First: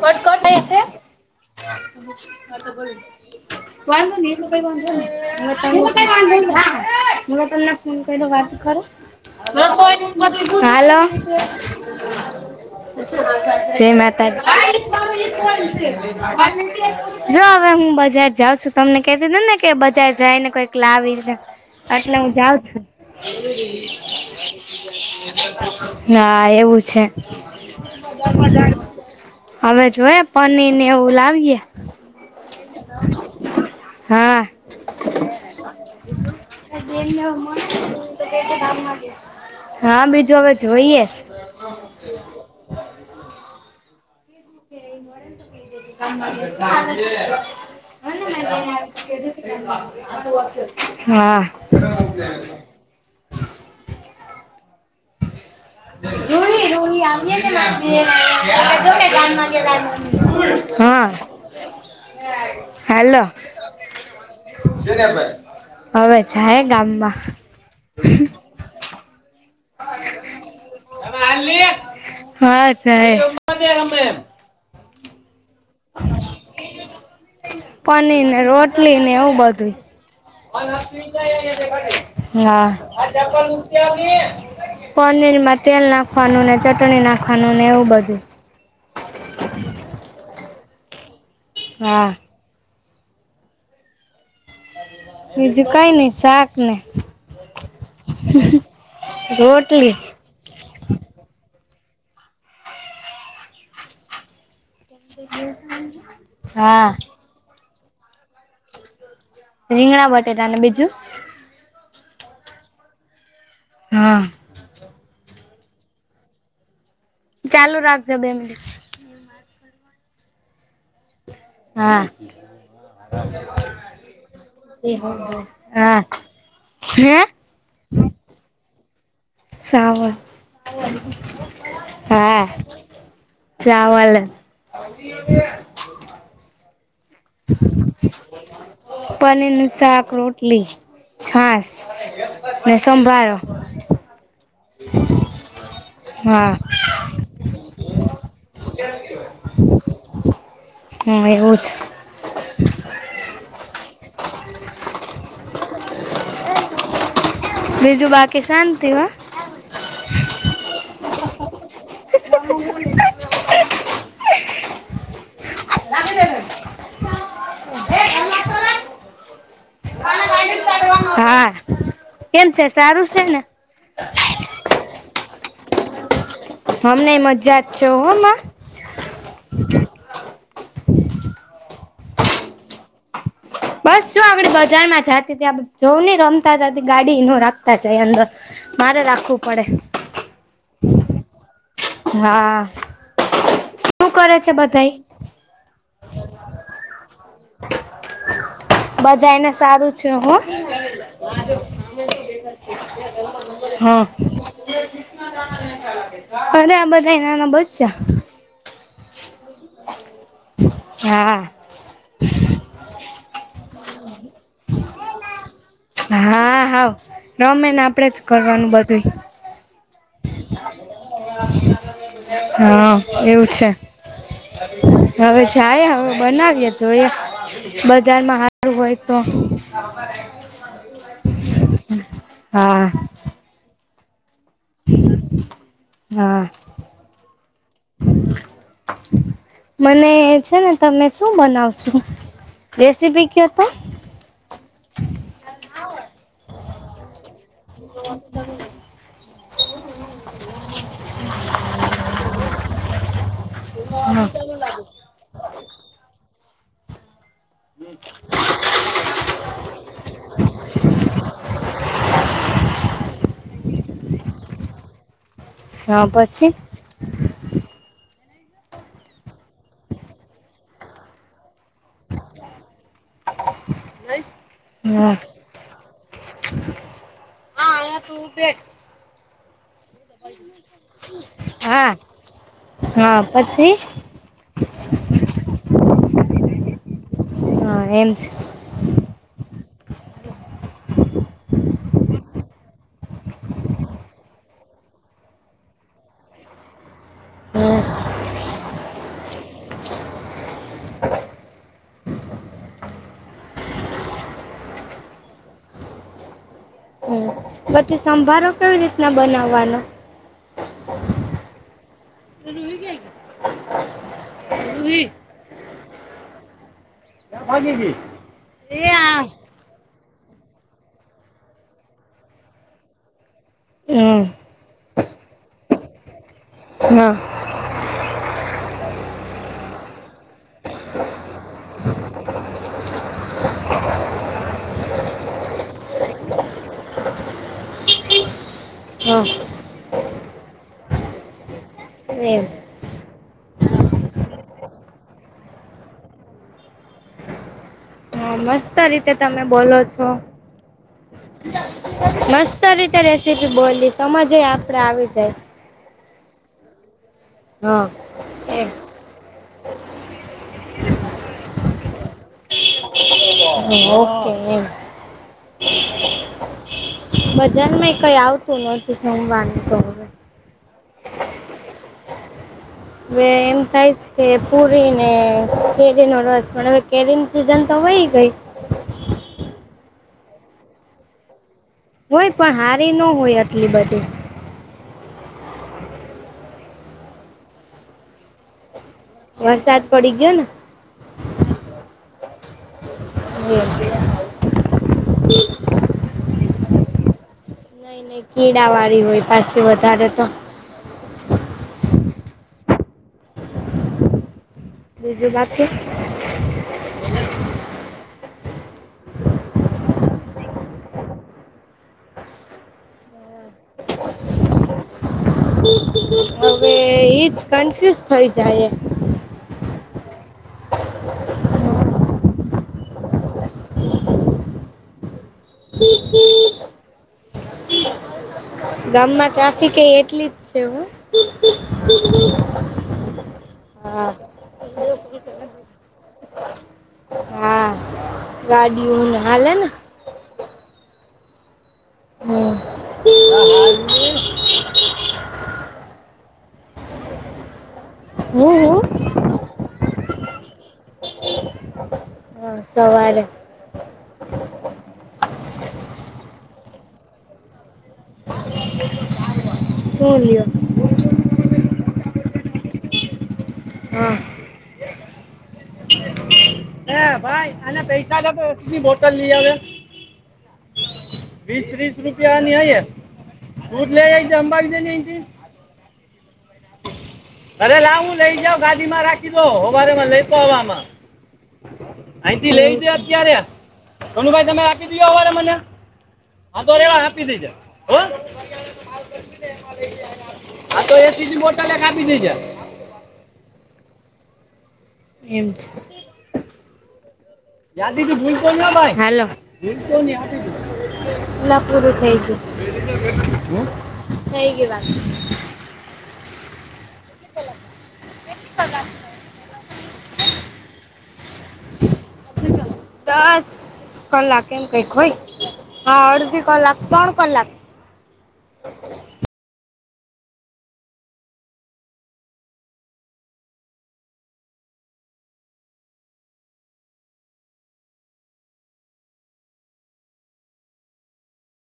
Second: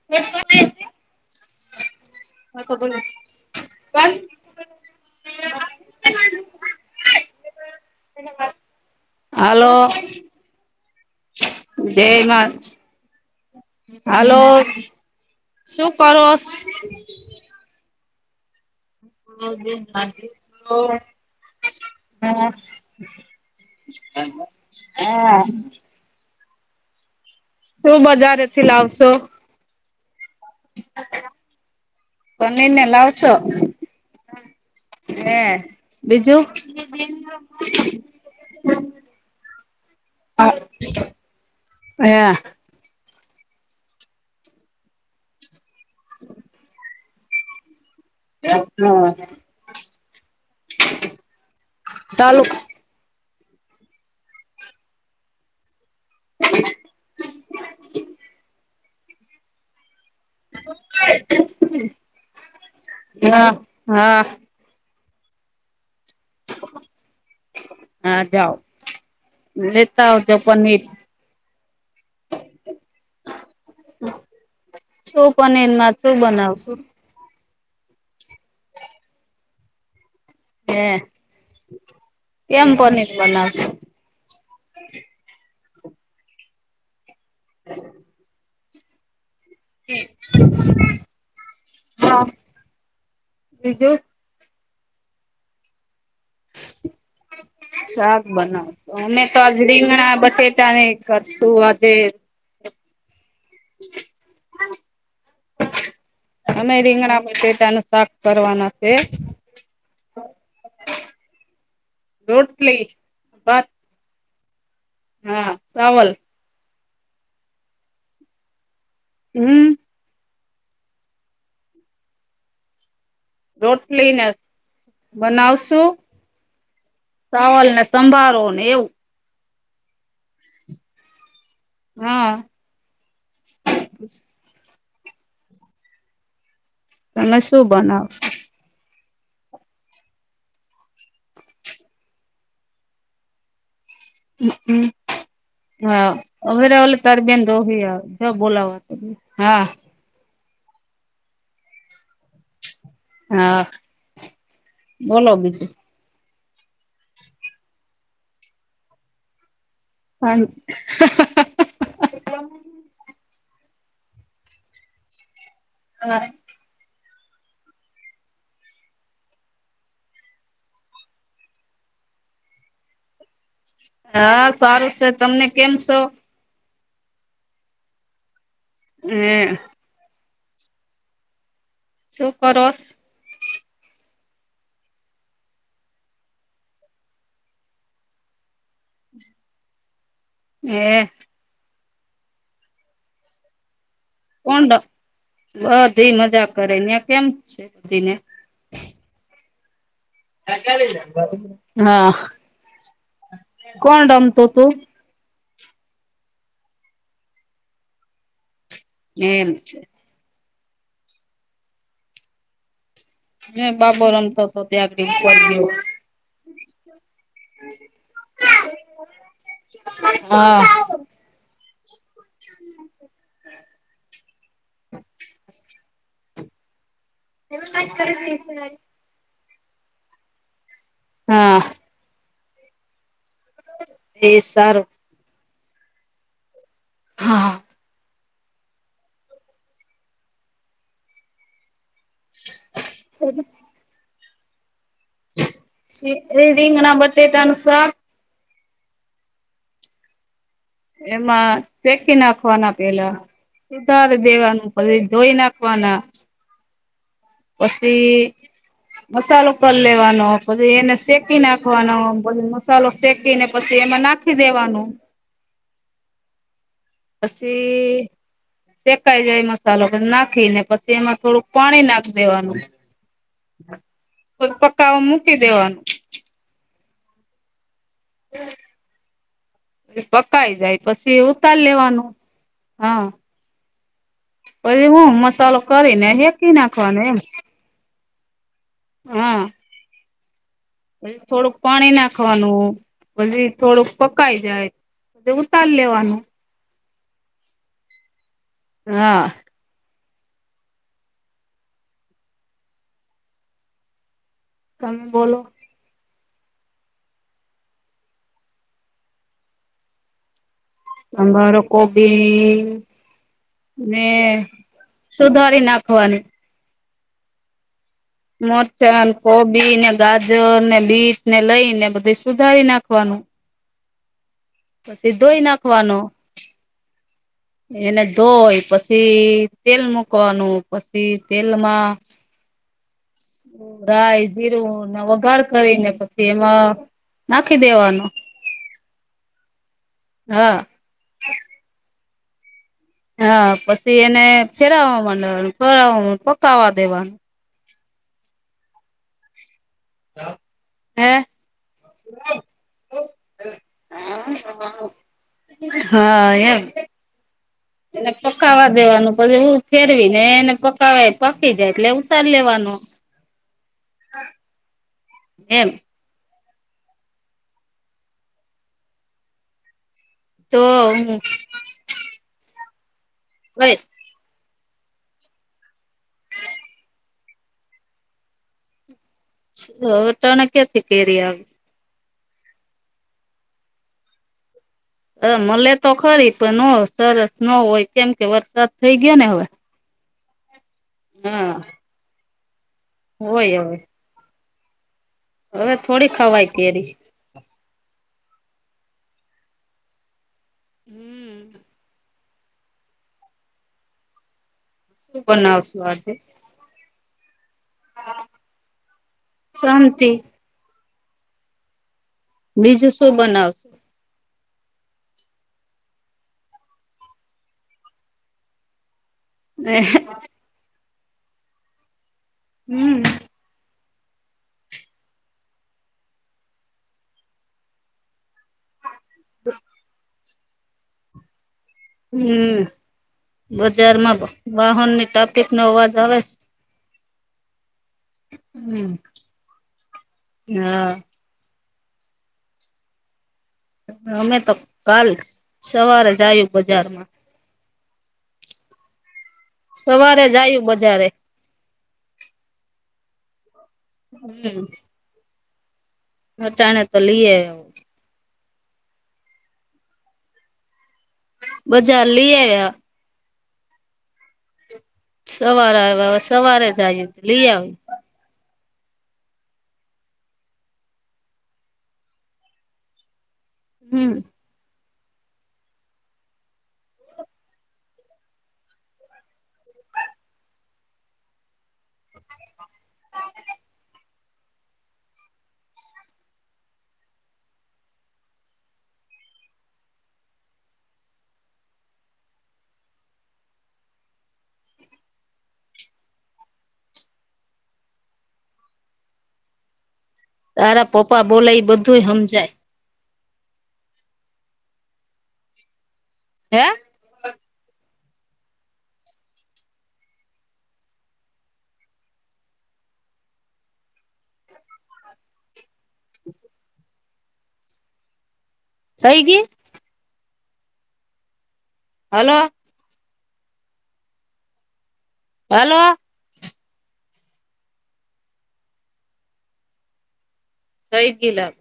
[unintelligible] [inaudible] વાંધો નહી એટ કઈ વાંધો નહી [unintelligible] હુ તમને ફોન કર્યો વાત કરો હાલો રસોઈનું હાલો જયમાં જય હાલો માતાજી શું કરો જો હવે હું બજાર જાઉં છું, તમને કેતીતી ને કે બજાર જાયને કઈક લાવીને એટલે હું જાઉં છું. ના એવું છે શું બજારે થી લાવશો હવે જોવે પનીરને એવું લાવીએ પનીર ને લાવસો [unintelligible] હા બીજું હવે જોઈએે. હા [inaudible] [unintelligible] હા ચાલુ રૂહી રૂહી આવીમાં [unintelligible] હા હાલો હા હા હવે જાય ગામમાં હા જાઓ લેતા આવજો પનીર હા જાય સુપ અને નટુ બનાવશું? પનીર ને રોટલી ને એવું બધું [unintelligible] હે ના કેમ પનીર બનાવશો પનીર માં તેલ નાખવાનું ને ચટણી નાખવાનું ને એવું બધું. [inaudible] હા હ બીજું. બીજું કઈ ની. શાક બનાવ, અમે તો આજ રોટલી રીંગણા બટે ટાને કરશું આજે. અમે હા રીંગણા બટેટાનું શાક... કરવાના હે. રીંગણા બટેટા અને બીજું? રોટલી. ભાત હા. હા ચાવલ. ચાલુ રાખજો બે મિનિટ. હમ. હા. રોટલી ને, બનાવશું? હા હે ચાવલ ને સંભારો ને એવું.. સાવર. હા ચાવલ. તમે શું બનાવશો? પનીર નું શાક રોટલી. છાસ, ને સંભારો. હ હમ. હા અરે ઓલે તાર બેન દોડતી આવે બોલાવા તો હા. હ એવું છે. હા બોલો બીજું. બીજું બાકી શાંતિ હો. [inaudible] હાહહ. [unintelligible] [unintelligible] હા કેમ છે? સારું છે ને? હા સારું સે ‌. તમને કેમ સો? હમને મજા જ છો હો ન. [unintelligible] શું કરો સ? બસ જો આપડે બજાર માં જાતી ત્યાં જવું નને રમતા જતી ગાડી ન રાખતા જાય અંદર. મારે રાખવું પડે. હે, હા, શું કરે છે કોણ બધા? બધી મજાક કરે, ને કેમ છે બધી ને? બધા એને સારું... છે હો હા, હા. કોણ રમતુ તું? અરે, આ બધા એ નાના બચ્ચા. એમ. હા. મે બાબો રમતો હતો ત્યાં બેસવા ગયો. હા હા રમે ને આપડે જ કરવાનું બધું. હા. હા, એવું છે. હવે જાય. હવે, બનાવીએ તોએ બજારમાં સારું હોય તો હા હા. એ જ સારું. હા. હા. મને છે ને, તમે શું બનાવશો? રેસીપી કયો હતો? એ રીગના બટેેકાનું શાક. હા. એમાં સેકી નાખવાના પહેલા, સુધારી હા દેવાનું. પછી ધોઈ નાખવાના. પછી હ [unintelligible] મસાલો કરી લેવાનો, પછી એને શેકી નાખવાનો, પછી મસાલો શેકીને, પછી એમાં નાખ ખી દેવાનું. હા, પછી પછી શેકાઈ જાય મસાલો નાખીને, પછી એમાં થોડુંક પાણી નાખ દેવાનું પ, પકાવા મૂકી દેવાનું. હા, આ ટૂપ પ પકાય જાય પછી, ઉતારી હા લેવાનું, હા. પછી હું, મસાલો કરીને હેકી નાખવાનો એમ. હ, એમ છે. હા. પછી થોડુંક પાણી નાખવાનું, પછી થોડુંક પકાઈ જાય. પ ઉતાર લેવાનું. હમ હા. તમે બોલો? હમ પછી સંભારો કેવી રીતના બનાવવાનો? સંભારો કોબી ને હ [unintelligible] સુધારી નાખવાનું. ભાગી ગેઈ. મરચાંને, કોબીને, ગાજરને, બીટને લઈને બધુ સુધારી નાખવાનું. હમ પછી ધોઈ નાખવાનું. હા. એને ધોઈ, પછી તેલ મુકવાનું, પછી તેલમાં હ [unintelligible] રાય જીરુંને વઘાર કરીને પછી એમાં નાખી દેવાનું. હા. હા. એમ. હા, પછી એને ફેરવવા માંડવાનું, ફેરવવા પકાવવા દેવાનું. હા, મસ્ત રીતે તમે બોલો છો, હે મસ્ત રીતે રેસીપી બોલીશ. હા, એમ. હા. એમ પકાવા દેવાનું પછી એ ફેરવી ને એને પકાવા પકી જાય એટલે ઉતારી લેવાનું. હ ઓકે હ. એમ બજારમાં કઈ આવતું નથી જમવાનું તો હવે. તો હું, હવે એમ કઈ થાય છે. કે પૂરીને કેરીનો રસ પણ હવે કેરીની સિઝન તો વઇ ગઈ. તો હવે અટાણે ક્યાંથી કેરી આવે. હોય પણ હારી ન હોય આટલી બધી. હ મલેે તો ખરી પણ ઓ સરસ ન હોય કેમ કે વરસાદ, થઈ ગયા ને, હવે વરસાદ પડી ગયો ને, હા, હોય એમ હોવે. હવે થોડી ખવાય કેરી. નઈ કીડા વાળી હોય પાછી વધારે તો. હમ. શું બીજું બાકી બનાવશુ આજે? શાંતિ. બીજું શું બનાવશો? [inaudible] હવે એજ કન્ફ્યુઝ થઈ જાયે. અહે. હમ. [inaudible] ગામમાં ટ્રાફિક એ એટલી જ છે હો. હમ હા બજારમાં વાહનની ટાપિક નો અવાજ આવે. હા ગાડિઓ હમ ને હાલે ને. હા. હમ. અમે તો કાલ સવારે જાયે બજારમાં. હું હું, સવારે જાયે બજારે. સવારે. હમ. [inaudible] અટાણે તો લઈ આયવા. શું લ્યો? બજાર લી આવ્યા. હા. સવાર આયવા હશે. હે ભાઈ આને ગઈકાલે તો એટલી મો બોટલ લય આવે વીસ વીસ રૂપિયાની અયે, હમ [unintelligible] અરે લાવ હું લઈ જા ગાડી માં રાખી દઉ હોવારેમાં લઈતો આવા હમાં. અયથી લે જો અત્યારે સોનુભાઈ તમે આપી દયો હવારે મને. હા તો રેવાર આપી દેજે હો. આ તો એસીજી બોટલ કાપી દઈ જે, એમ છે. યા દીદી ભૂલતોન ભાઈ હલો ભૂલતોની... તારા પપ્પા બોલા એ બધું સમજાય. હે થઈ ગઈ વાત, હે? [inaudible] દસ કલાક એમ કઈક હોય હા અડધી કલાક ત્રણ કલાક. થઈ ગઈ.. હલો. હલો. સઈ ગીલા...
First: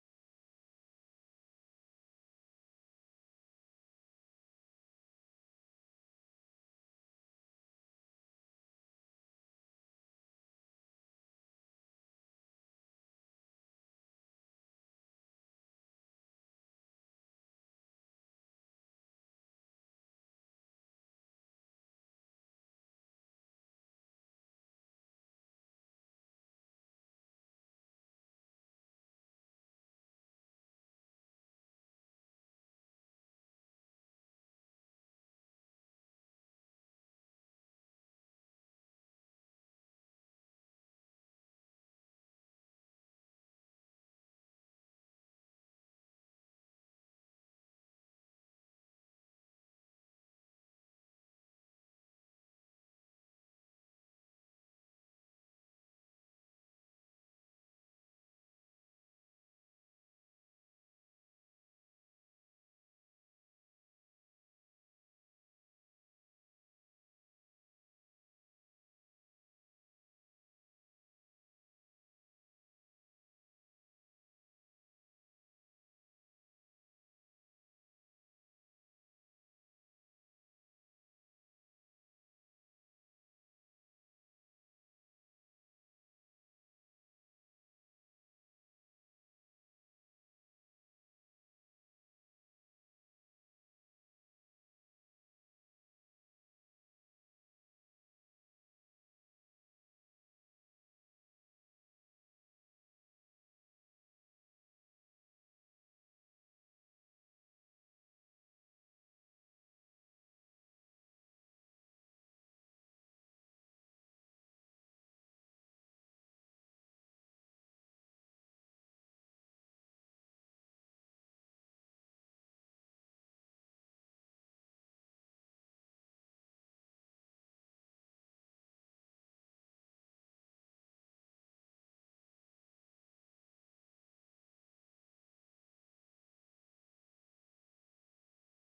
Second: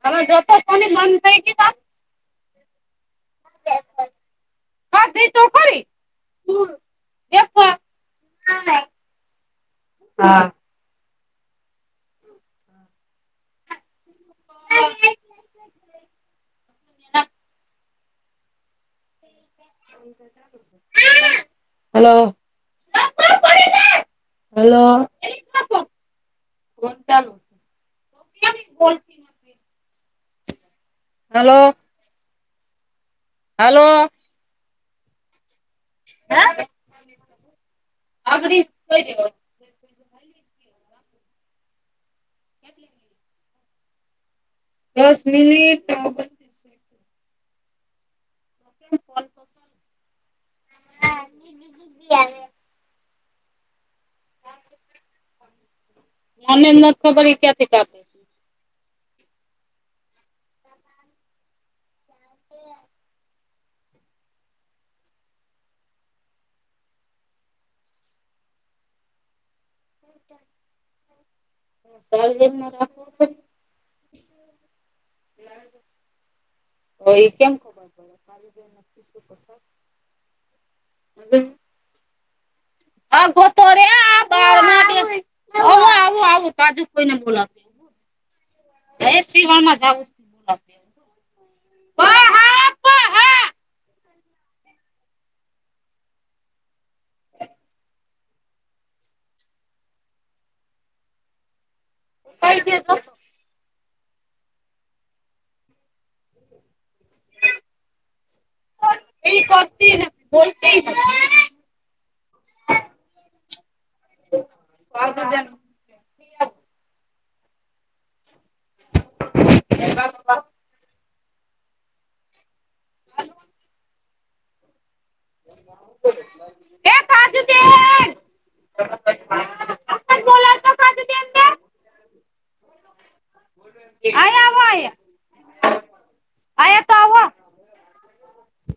તમામે જો તો [unintelligible] બંધ થ પ થઈકી ત... હ છે. કતો ખોરી એકવાર... હા. [inaudible] હલો. હલો. કો ચાલુ છે. હલો. હલો. હ અગઈ.. પલી... કેટલે... દસ મિનિટ... [inaudible] ફલ ફસલ... હાજી આવે. મને નથી ખબર એ ક્યાંથી કરી. હા. [unintelligible] એ કેમ ખબર પડે. હા. હ ગોતોરે આ... હા, આવું આવું કાજુ ફોઈને બોલાતું, એ સિવાળમાં જાવું છ... કઈજ તો... એ કરતી નથી બતે પાસજ... એ... આ છે. આ છે. અહીં આવો અહીં. [inaudible]